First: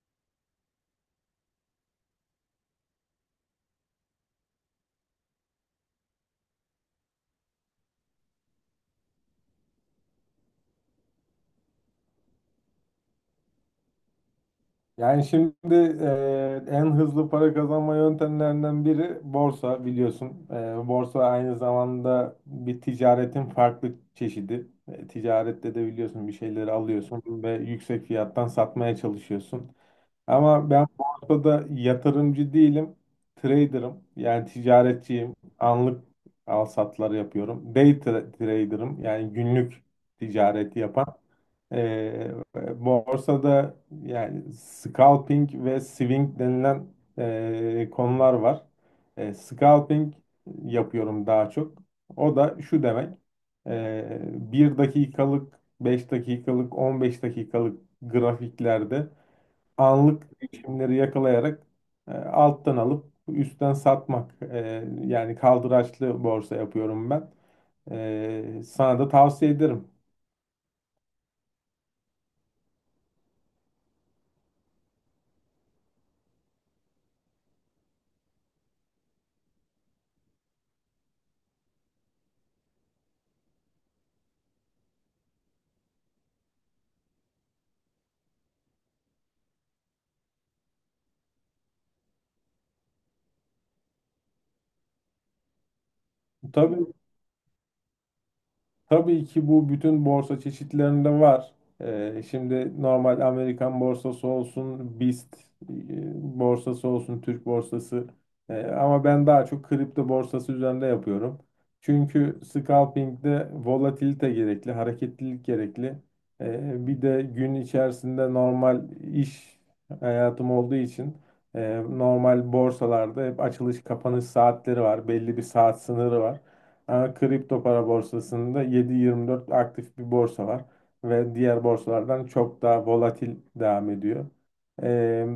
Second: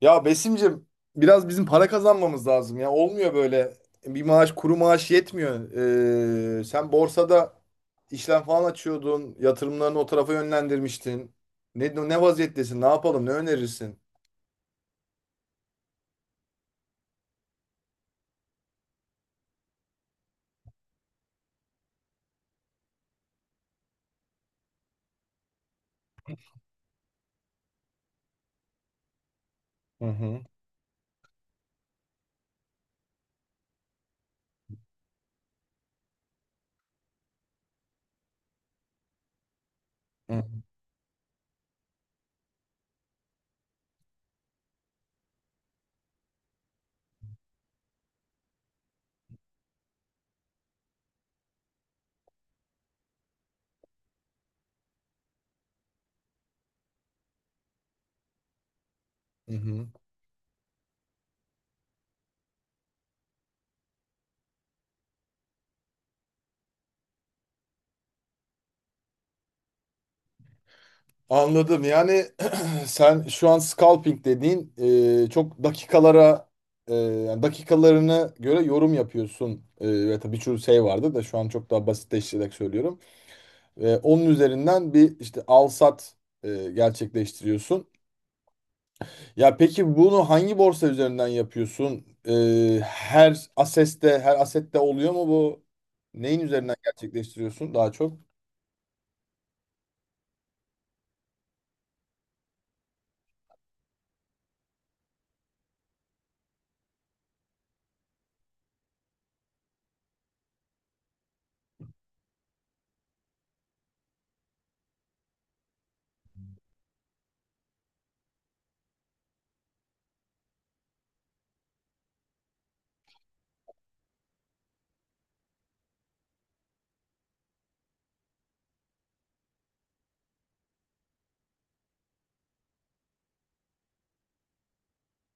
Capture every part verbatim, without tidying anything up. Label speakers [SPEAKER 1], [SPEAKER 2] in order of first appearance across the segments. [SPEAKER 1] Ya Besim'cim biraz bizim para kazanmamız lazım ya. Olmuyor böyle. Bir maaş kuru maaş yetmiyor. Ee, sen borsada işlem falan açıyordun. Yatırımlarını o tarafa yönlendirmiştin. Ne, ne vaziyettesin? Ne yapalım? Ne önerirsin?
[SPEAKER 2] Yani şimdi e, en hızlı para kazanma yöntemlerinden biri borsa biliyorsun. E, borsa aynı zamanda bir ticaretin farklı çeşidi. E, ticarette de biliyorsun bir şeyleri alıyorsun ve yüksek fiyattan satmaya çalışıyorsun.
[SPEAKER 1] Hı hı.
[SPEAKER 2] Ama ben borsada yatırımcı değilim. Trader'ım. Yani ticaretçiyim. Anlık al satlar yapıyorum. Day tra- trader'ım. Yani günlük
[SPEAKER 1] Hı
[SPEAKER 2] ticareti yapan. Ee, Borsada yani scalping ve swing denilen e, konular var. E, scalping yapıyorum daha çok. O da şu demek. E, bir dakikalık, beş dakikalık, on beş dakikalık grafiklerde
[SPEAKER 1] hı. hı.
[SPEAKER 2] anlık değişimleri yakalayarak e, alttan alıp üstten satmak. E, yani kaldıraçlı borsa yapıyorum ben. E, sana da tavsiye ederim.
[SPEAKER 1] Anladım. Yani sen şu an scalping dediğin e, çok dakikalara e, yani dakikalarına göre yorum yapıyorsun. E, ve tabii birçok şey vardı da şu an çok daha basitleştirerek söylüyorum. Ve onun üzerinden bir işte al sat e, gerçekleştiriyorsun. Ya peki bunu hangi borsa üzerinden yapıyorsun? E, her aseste, her asette oluyor mu bu? Neyin üzerinden
[SPEAKER 2] Tabii
[SPEAKER 1] gerçekleştiriyorsun daha çok?
[SPEAKER 2] Tabii ki bu bütün borsa çeşitlerinde var. Ee, şimdi normal Amerikan borsası olsun, BIST e, borsası olsun, Türk borsası. Ee, ama ben daha çok kripto borsası üzerinde yapıyorum. Çünkü scalping'de volatilite gerekli, hareketlilik gerekli. Ee, bir de gün içerisinde normal iş hayatım olduğu için e, normal borsalarda hep açılış kapanış saatleri var, belli bir saat sınırı var. Ama kripto para borsasında yedi yirmi dört aktif bir borsa var ve diğer borsalardan çok daha volatil devam ediyor. Ee,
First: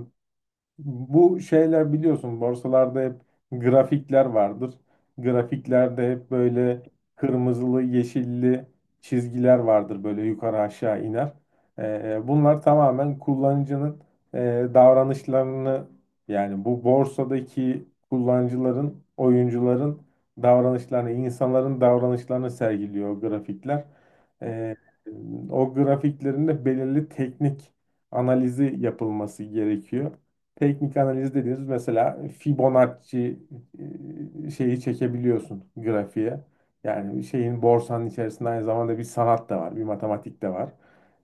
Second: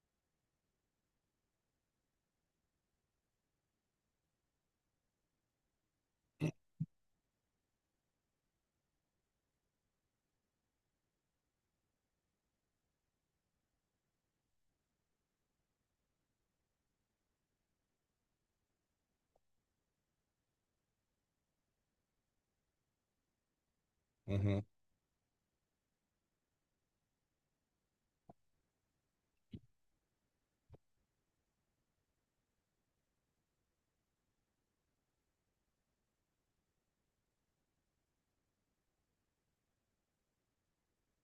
[SPEAKER 2] Bu şeyler biliyorsun borsalarda hep grafikler vardır. Grafiklerde hep böyle kırmızılı, yeşilli çizgiler vardır böyle yukarı aşağı iner. Ee, bunlar tamamen kullanıcının e, davranışlarını yani bu borsadaki kullanıcıların, oyuncuların davranışlarını, insanların davranışlarını sergiliyor o grafikler.
[SPEAKER 1] Hı hı.
[SPEAKER 2] Ee, O grafiklerinde belirli teknik analizi yapılması gerekiyor. Teknik analiz dediğiniz mesela Fibonacci e, şeyi çekebiliyorsun grafiğe. Yani şeyin borsanın içerisinde aynı zamanda bir sanat da var, bir matematik de var.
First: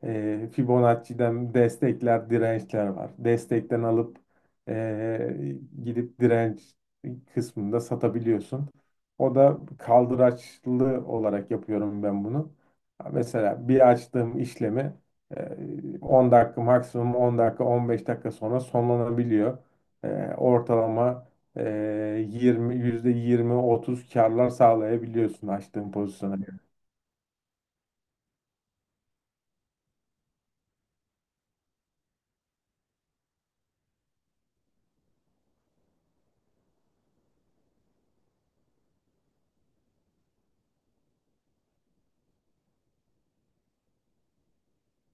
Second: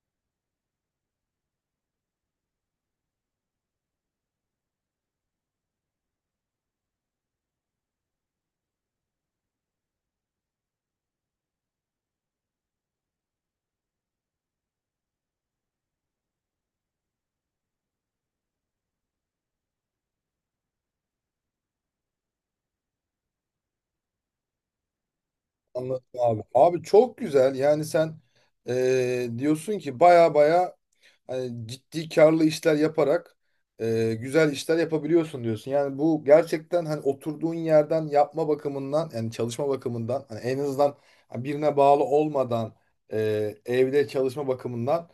[SPEAKER 2] E, Fibonacci'den destekler, dirençler var. Destekten alıp e, gidip direnç kısmında satabiliyorsun. O da kaldıraçlı olarak yapıyorum ben bunu. Mesela bir açtığım işlemi ee, on dakika maksimum on dakika on beş dakika sonra sonlanabiliyor. Ee, Ortalama e, yirmi yüzde yirmi otuz karlar sağlayabiliyorsun açtığın
[SPEAKER 1] Anladım
[SPEAKER 2] pozisyona
[SPEAKER 1] abi.
[SPEAKER 2] göre.
[SPEAKER 1] Abi çok güzel. Yani sen eee, diyorsun ki baya baya hani ciddi karlı işler yaparak e, güzel işler yapabiliyorsun diyorsun. Yani bu gerçekten hani oturduğun yerden yapma bakımından yani çalışma bakımından hani en azından birine bağlı olmadan e, evde çalışma bakımından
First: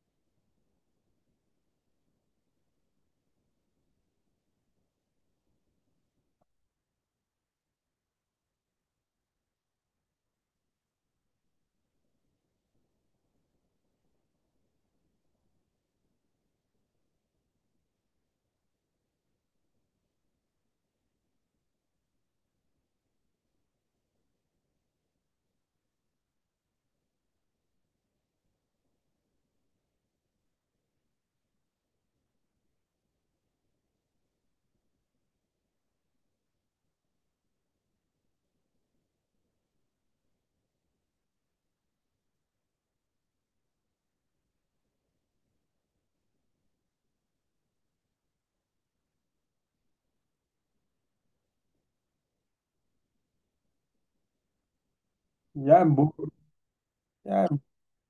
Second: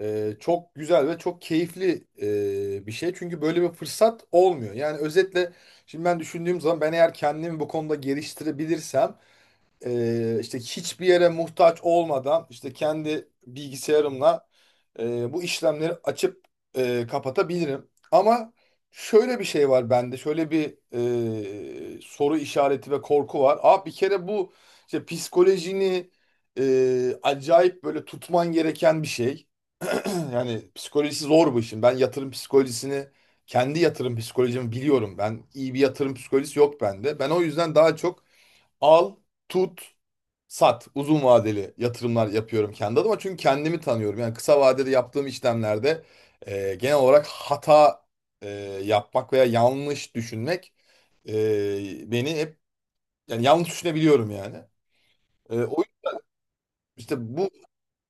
[SPEAKER 1] e, çok güzel ve çok keyifli e, bir şey. Çünkü böyle bir fırsat olmuyor. Yani özetle şimdi ben düşündüğüm zaman ben eğer kendimi bu konuda geliştirebilirsem e, işte hiçbir yere muhtaç olmadan işte kendi bilgisayarımla e, bu işlemleri açıp e, kapatabilirim. Ama şöyle bir şey var bende, şöyle bir e, soru işareti ve korku var. Abi bir kere bu işte psikolojini e, acayip böyle tutman gereken bir şey. Yani psikolojisi zor bu işin. Ben yatırım psikolojisini kendi yatırım psikolojimi biliyorum. Ben iyi bir yatırım psikolojisi yok bende. Ben o yüzden daha çok al, tut, sat. Uzun vadeli yatırımlar yapıyorum kendi adıma. Çünkü kendimi tanıyorum. Yani kısa vadede yaptığım işlemlerde e, genel olarak hata e, yapmak veya yanlış düşünmek e, beni hep yani yanlış düşünebiliyorum yani. E, o
[SPEAKER 2] Yani bu
[SPEAKER 1] işte bu
[SPEAKER 2] yani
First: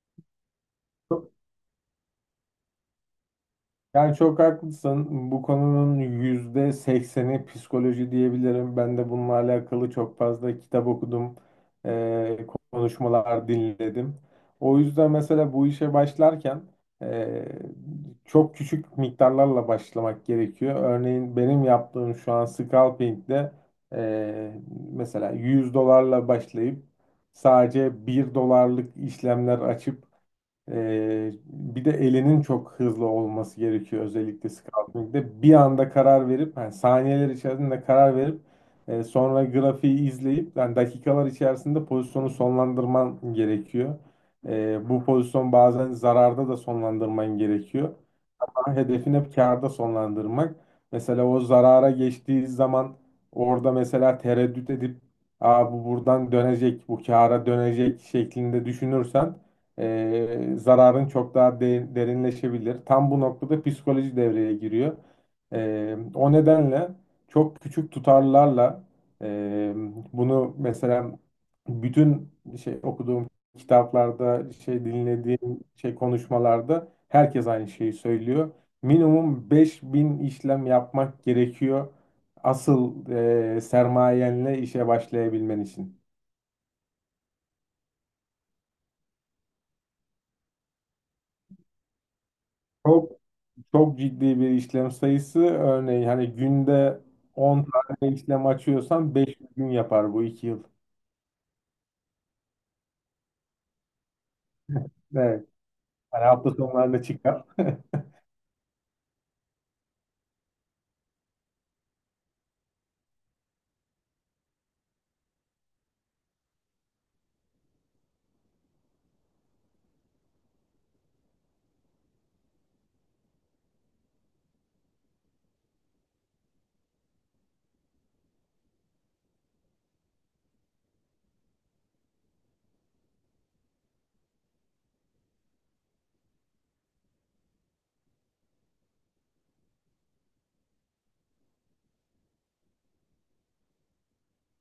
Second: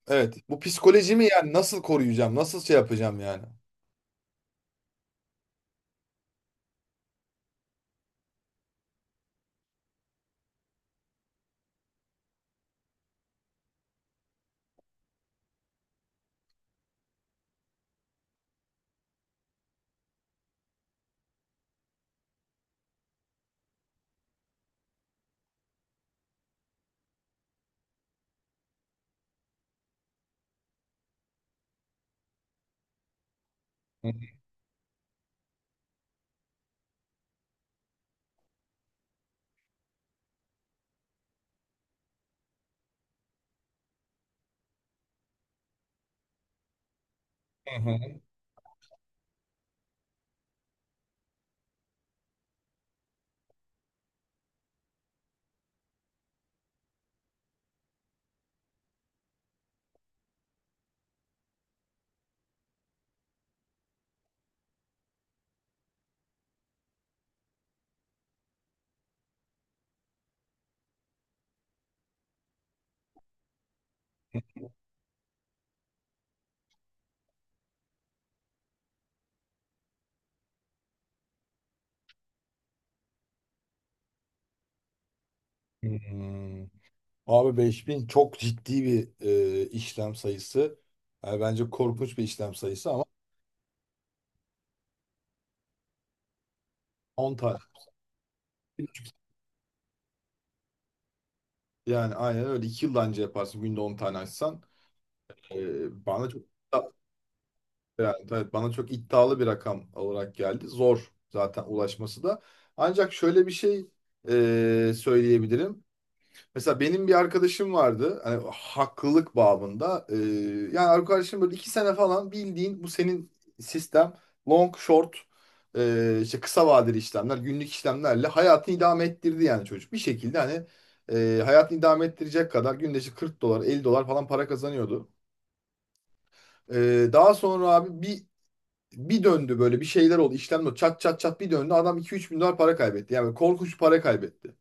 [SPEAKER 1] evet bu psikolojimi yani nasıl koruyacağım? Nasıl şey yapacağım yani?
[SPEAKER 2] Yani çok haklısın. Bu konunun yüzde sekseni psikoloji diyebilirim. Ben de bununla alakalı çok fazla kitap okudum, eee, konuşmalar dinledim. O yüzden mesela bu işe başlarken eee, çok küçük miktarlarla başlamak gerekiyor. Örneğin benim yaptığım şu an scalping'de eee, mesela yüz dolarla başlayıp sadece bir dolarlık işlemler açıp ee, bir de elinin çok hızlı olması gerekiyor
[SPEAKER 1] Hı
[SPEAKER 2] özellikle scouting'de. Bir anda karar verip yani saniyeler içerisinde karar verip e, sonra grafiği izleyip yani dakikalar içerisinde pozisyonu sonlandırman gerekiyor. Ee, bu pozisyon bazen zararda da sonlandırman gerekiyor,
[SPEAKER 1] hı.
[SPEAKER 2] hedefin hep kârda sonlandırmak. Mesela o zarara geçtiği zaman orada mesela tereddüt edip "Aa, bu buradan dönecek, bu kâra dönecek" şeklinde düşünürsen eee, zararın çok daha de- derinleşebilir. Tam bu noktada psikoloji devreye giriyor. Eee, o nedenle çok küçük tutarlarla eee, bunu mesela bütün şey okuduğum kitaplarda, şey dinlediğim şey konuşmalarda herkes aynı şeyi söylüyor. Minimum beş bin işlem yapmak gerekiyor. Asıl e, sermayenle işe başlayabilmen için.
[SPEAKER 1] Hmm. Abi beş bin çok ciddi bir e, işlem sayısı. Yani bence korkunç bir işlem sayısı ama
[SPEAKER 2] Çok çok ciddi bir işlem sayısı. Örneğin hani günde
[SPEAKER 1] on tane.
[SPEAKER 2] on tane işlem açıyorsan beş gün yapar bu iki yıl.
[SPEAKER 1] Yani aynen öyle. İki yıl da anca yaparsın günde on tane açsan.
[SPEAKER 2] Evet.
[SPEAKER 1] Ee,
[SPEAKER 2] Hani
[SPEAKER 1] bana çok
[SPEAKER 2] hafta sonlarında çıkar.
[SPEAKER 1] yani, tabii bana çok iddialı bir rakam olarak geldi. Zor zaten ulaşması da. Ancak şöyle bir şey e, söyleyebilirim. Mesela benim bir arkadaşım vardı. Hani haklılık babında. Ee, yani arkadaşım böyle iki sene falan bildiğin bu senin sistem long short e, işte kısa vadeli işlemler günlük işlemlerle hayatını idame ettirdi yani çocuk. Bir şekilde hani e, hayatını idame ettirecek kadar günde işte kırk dolar elli dolar falan para kazanıyordu. Ee, daha sonra abi bir bir döndü böyle bir şeyler oldu işlemler oldu. Çat çat çat bir döndü adam iki üç bin dolar para kaybetti. Yani korkunç bir para kaybetti.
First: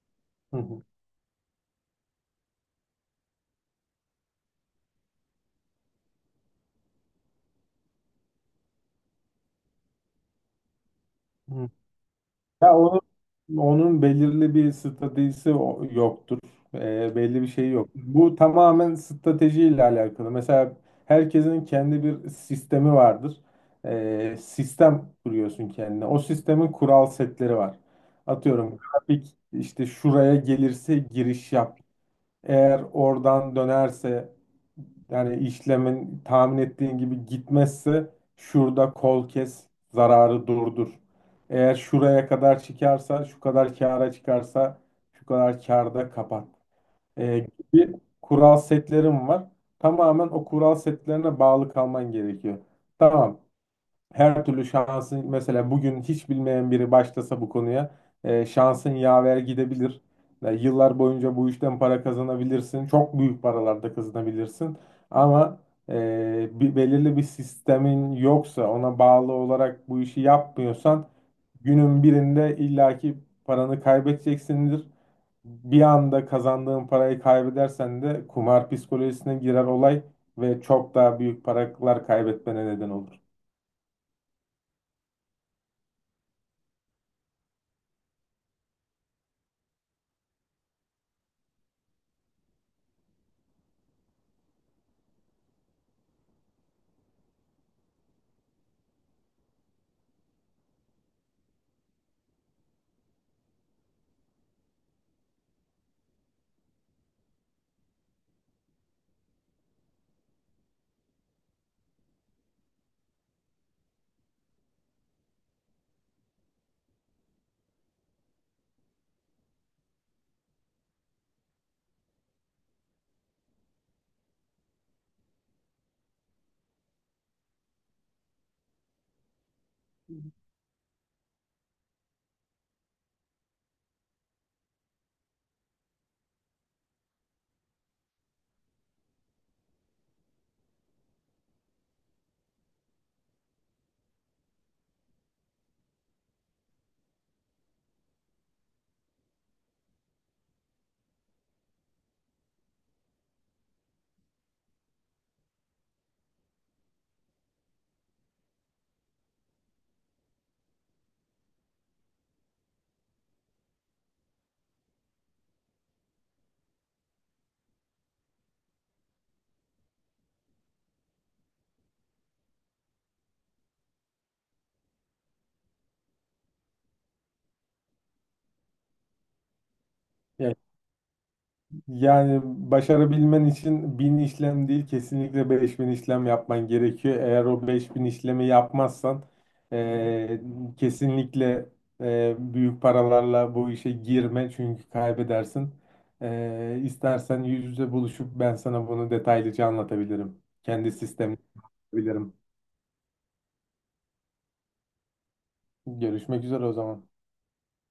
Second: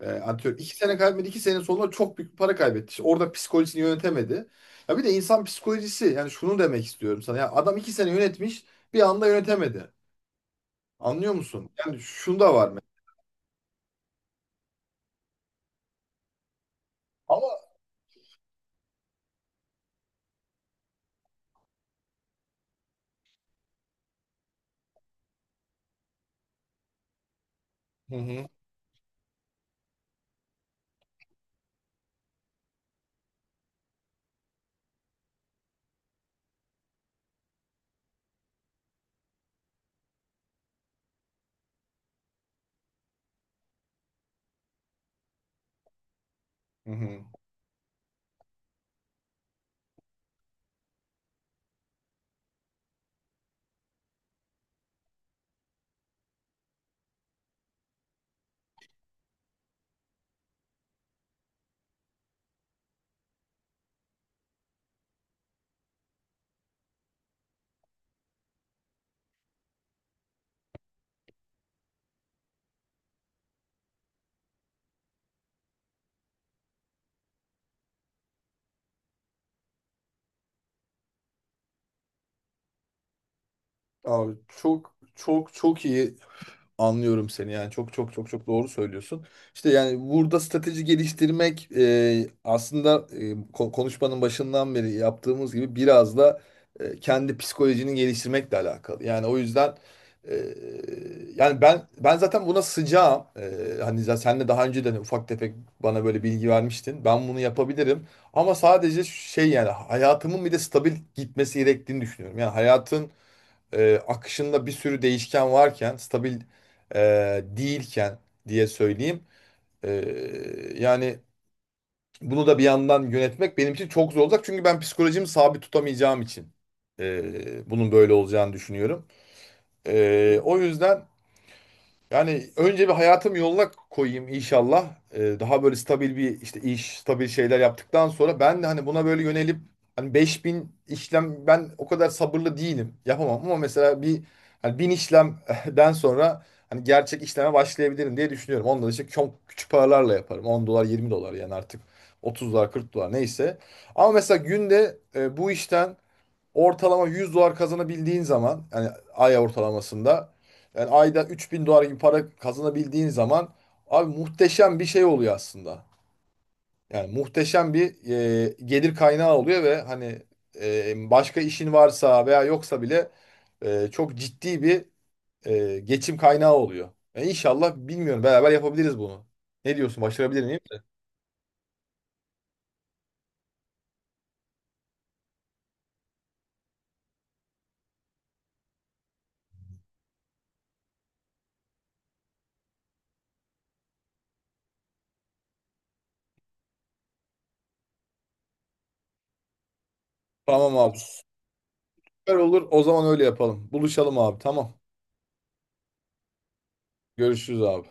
[SPEAKER 1] E,
[SPEAKER 2] Hı
[SPEAKER 1] antrenör. İki
[SPEAKER 2] hı.
[SPEAKER 1] sene kaybetmedi. İki sene sonunda çok büyük bir para kaybetti. İşte orada psikolojisini yönetemedi. Ya bir de insan psikolojisi yani şunu demek istiyorum sana. Ya adam iki sene yönetmiş bir anda yönetemedi. Anlıyor
[SPEAKER 2] Hı.
[SPEAKER 1] musun? Yani şunu da var
[SPEAKER 2] Ya
[SPEAKER 1] mı?
[SPEAKER 2] onun, onun belirli bir stratejisi o- yoktur. Ee, belli bir
[SPEAKER 1] Ama
[SPEAKER 2] şey yok. Bu tamamen stratejiyle alakalı. Mesela herkesin kendi bir sistemi vardır. Ee, sistem kuruyorsun kendine. O sistemin kural setleri var.
[SPEAKER 1] Hı hı.
[SPEAKER 2] Atıyorum grafik işte şuraya gelirse giriş yap, eğer oradan dönerse, yani işlemin tahmin ettiğin gibi gitmezse şurada kol kes, zararı durdur. Eğer şuraya kadar çıkarsa, şu kadar kâra çıkarsa, şu kadar kârda kapat.
[SPEAKER 1] Hı hı.
[SPEAKER 2] Ee, Gibi kural setlerim var. Tamamen o kural setlerine bağlı kalman gerekiyor. Tamam, her türlü şansın mesela bugün hiç bilmeyen biri başlasa bu konuya e, şansın yaver gidebilir. Yani yıllar boyunca bu işten para kazanabilirsin. Çok büyük paralarda kazanabilirsin. Ama e, bir, belirli bir sistemin yoksa, ona bağlı olarak bu işi yapmıyorsan günün birinde illaki paranı kaybedeceksindir. Bir anda kazandığın parayı kaybedersen de kumar psikolojisine girer olay ve çok daha büyük paralar kaybetmene neden olur.
[SPEAKER 1] Abi çok çok çok iyi anlıyorum seni yani çok çok çok çok doğru söylüyorsun. İşte yani burada strateji geliştirmek e, aslında e, ko- konuşmanın başından beri yaptığımız gibi biraz da e, kendi psikolojini geliştirmekle alakalı. Yani o yüzden e, yani ben ben zaten buna sıcağım. E, hani zaten senle daha önce de hani ufak tefek bana böyle bilgi vermiştin. Ben bunu yapabilirim ama sadece şey yani hayatımın bir de stabil gitmesi gerektiğini düşünüyorum. Yani hayatın e, akışında bir sürü değişken varken, stabil e, değilken diye söyleyeyim. E, Yani bunu da bir yandan yönetmek benim için çok zor olacak. Çünkü ben psikolojimi sabit tutamayacağım için e, bunun böyle olacağını düşünüyorum. E, o yüzden... Yani önce bir hayatım yoluna koyayım inşallah. Ee, daha böyle stabil bir işte iş, stabil şeyler yaptıktan sonra ben de hani buna böyle yönelip hani beş bin işlem ben o kadar sabırlı değilim. Yapamam ama mesela bir hani bin işlemden sonra hani gerçek işleme başlayabilirim diye düşünüyorum. Ondan işte çok küçük paralarla yaparım. on dolar, yirmi dolar yani artık otuz dolar, kırk dolar neyse. Ama mesela günde e, bu işten ortalama yüz dolar kazanabildiğin zaman yani ay ortalamasında yani ayda üç bin dolar gibi para kazanabildiğin zaman abi muhteşem bir şey oluyor aslında. Yani muhteşem bir e, gelir kaynağı oluyor ve hani e, başka işin varsa veya yoksa bile e, çok ciddi bir e, geçim kaynağı oluyor. Yani inşallah bilmiyorum beraber yapabiliriz bunu. Ne diyorsun başarabilir
[SPEAKER 2] Ya
[SPEAKER 1] miyim?
[SPEAKER 2] Yani başarabilmen için bin işlem değil, kesinlikle beş bin işlem yapman gerekiyor. Eğer o beş bin işlemi yapmazsan eee, kesinlikle eee, büyük paralarla bu işe girme, çünkü kaybedersin. Eee istersen yüz yüze buluşup ben sana bunu detaylıca anlatabilirim.
[SPEAKER 1] Tamam
[SPEAKER 2] Kendi
[SPEAKER 1] abi. Süper
[SPEAKER 2] sistemimi anlatabilirim.
[SPEAKER 1] olur o zaman öyle yapalım. Buluşalım abi tamam.
[SPEAKER 2] Görüşmek üzere o zaman.
[SPEAKER 1] Görüşürüz abi.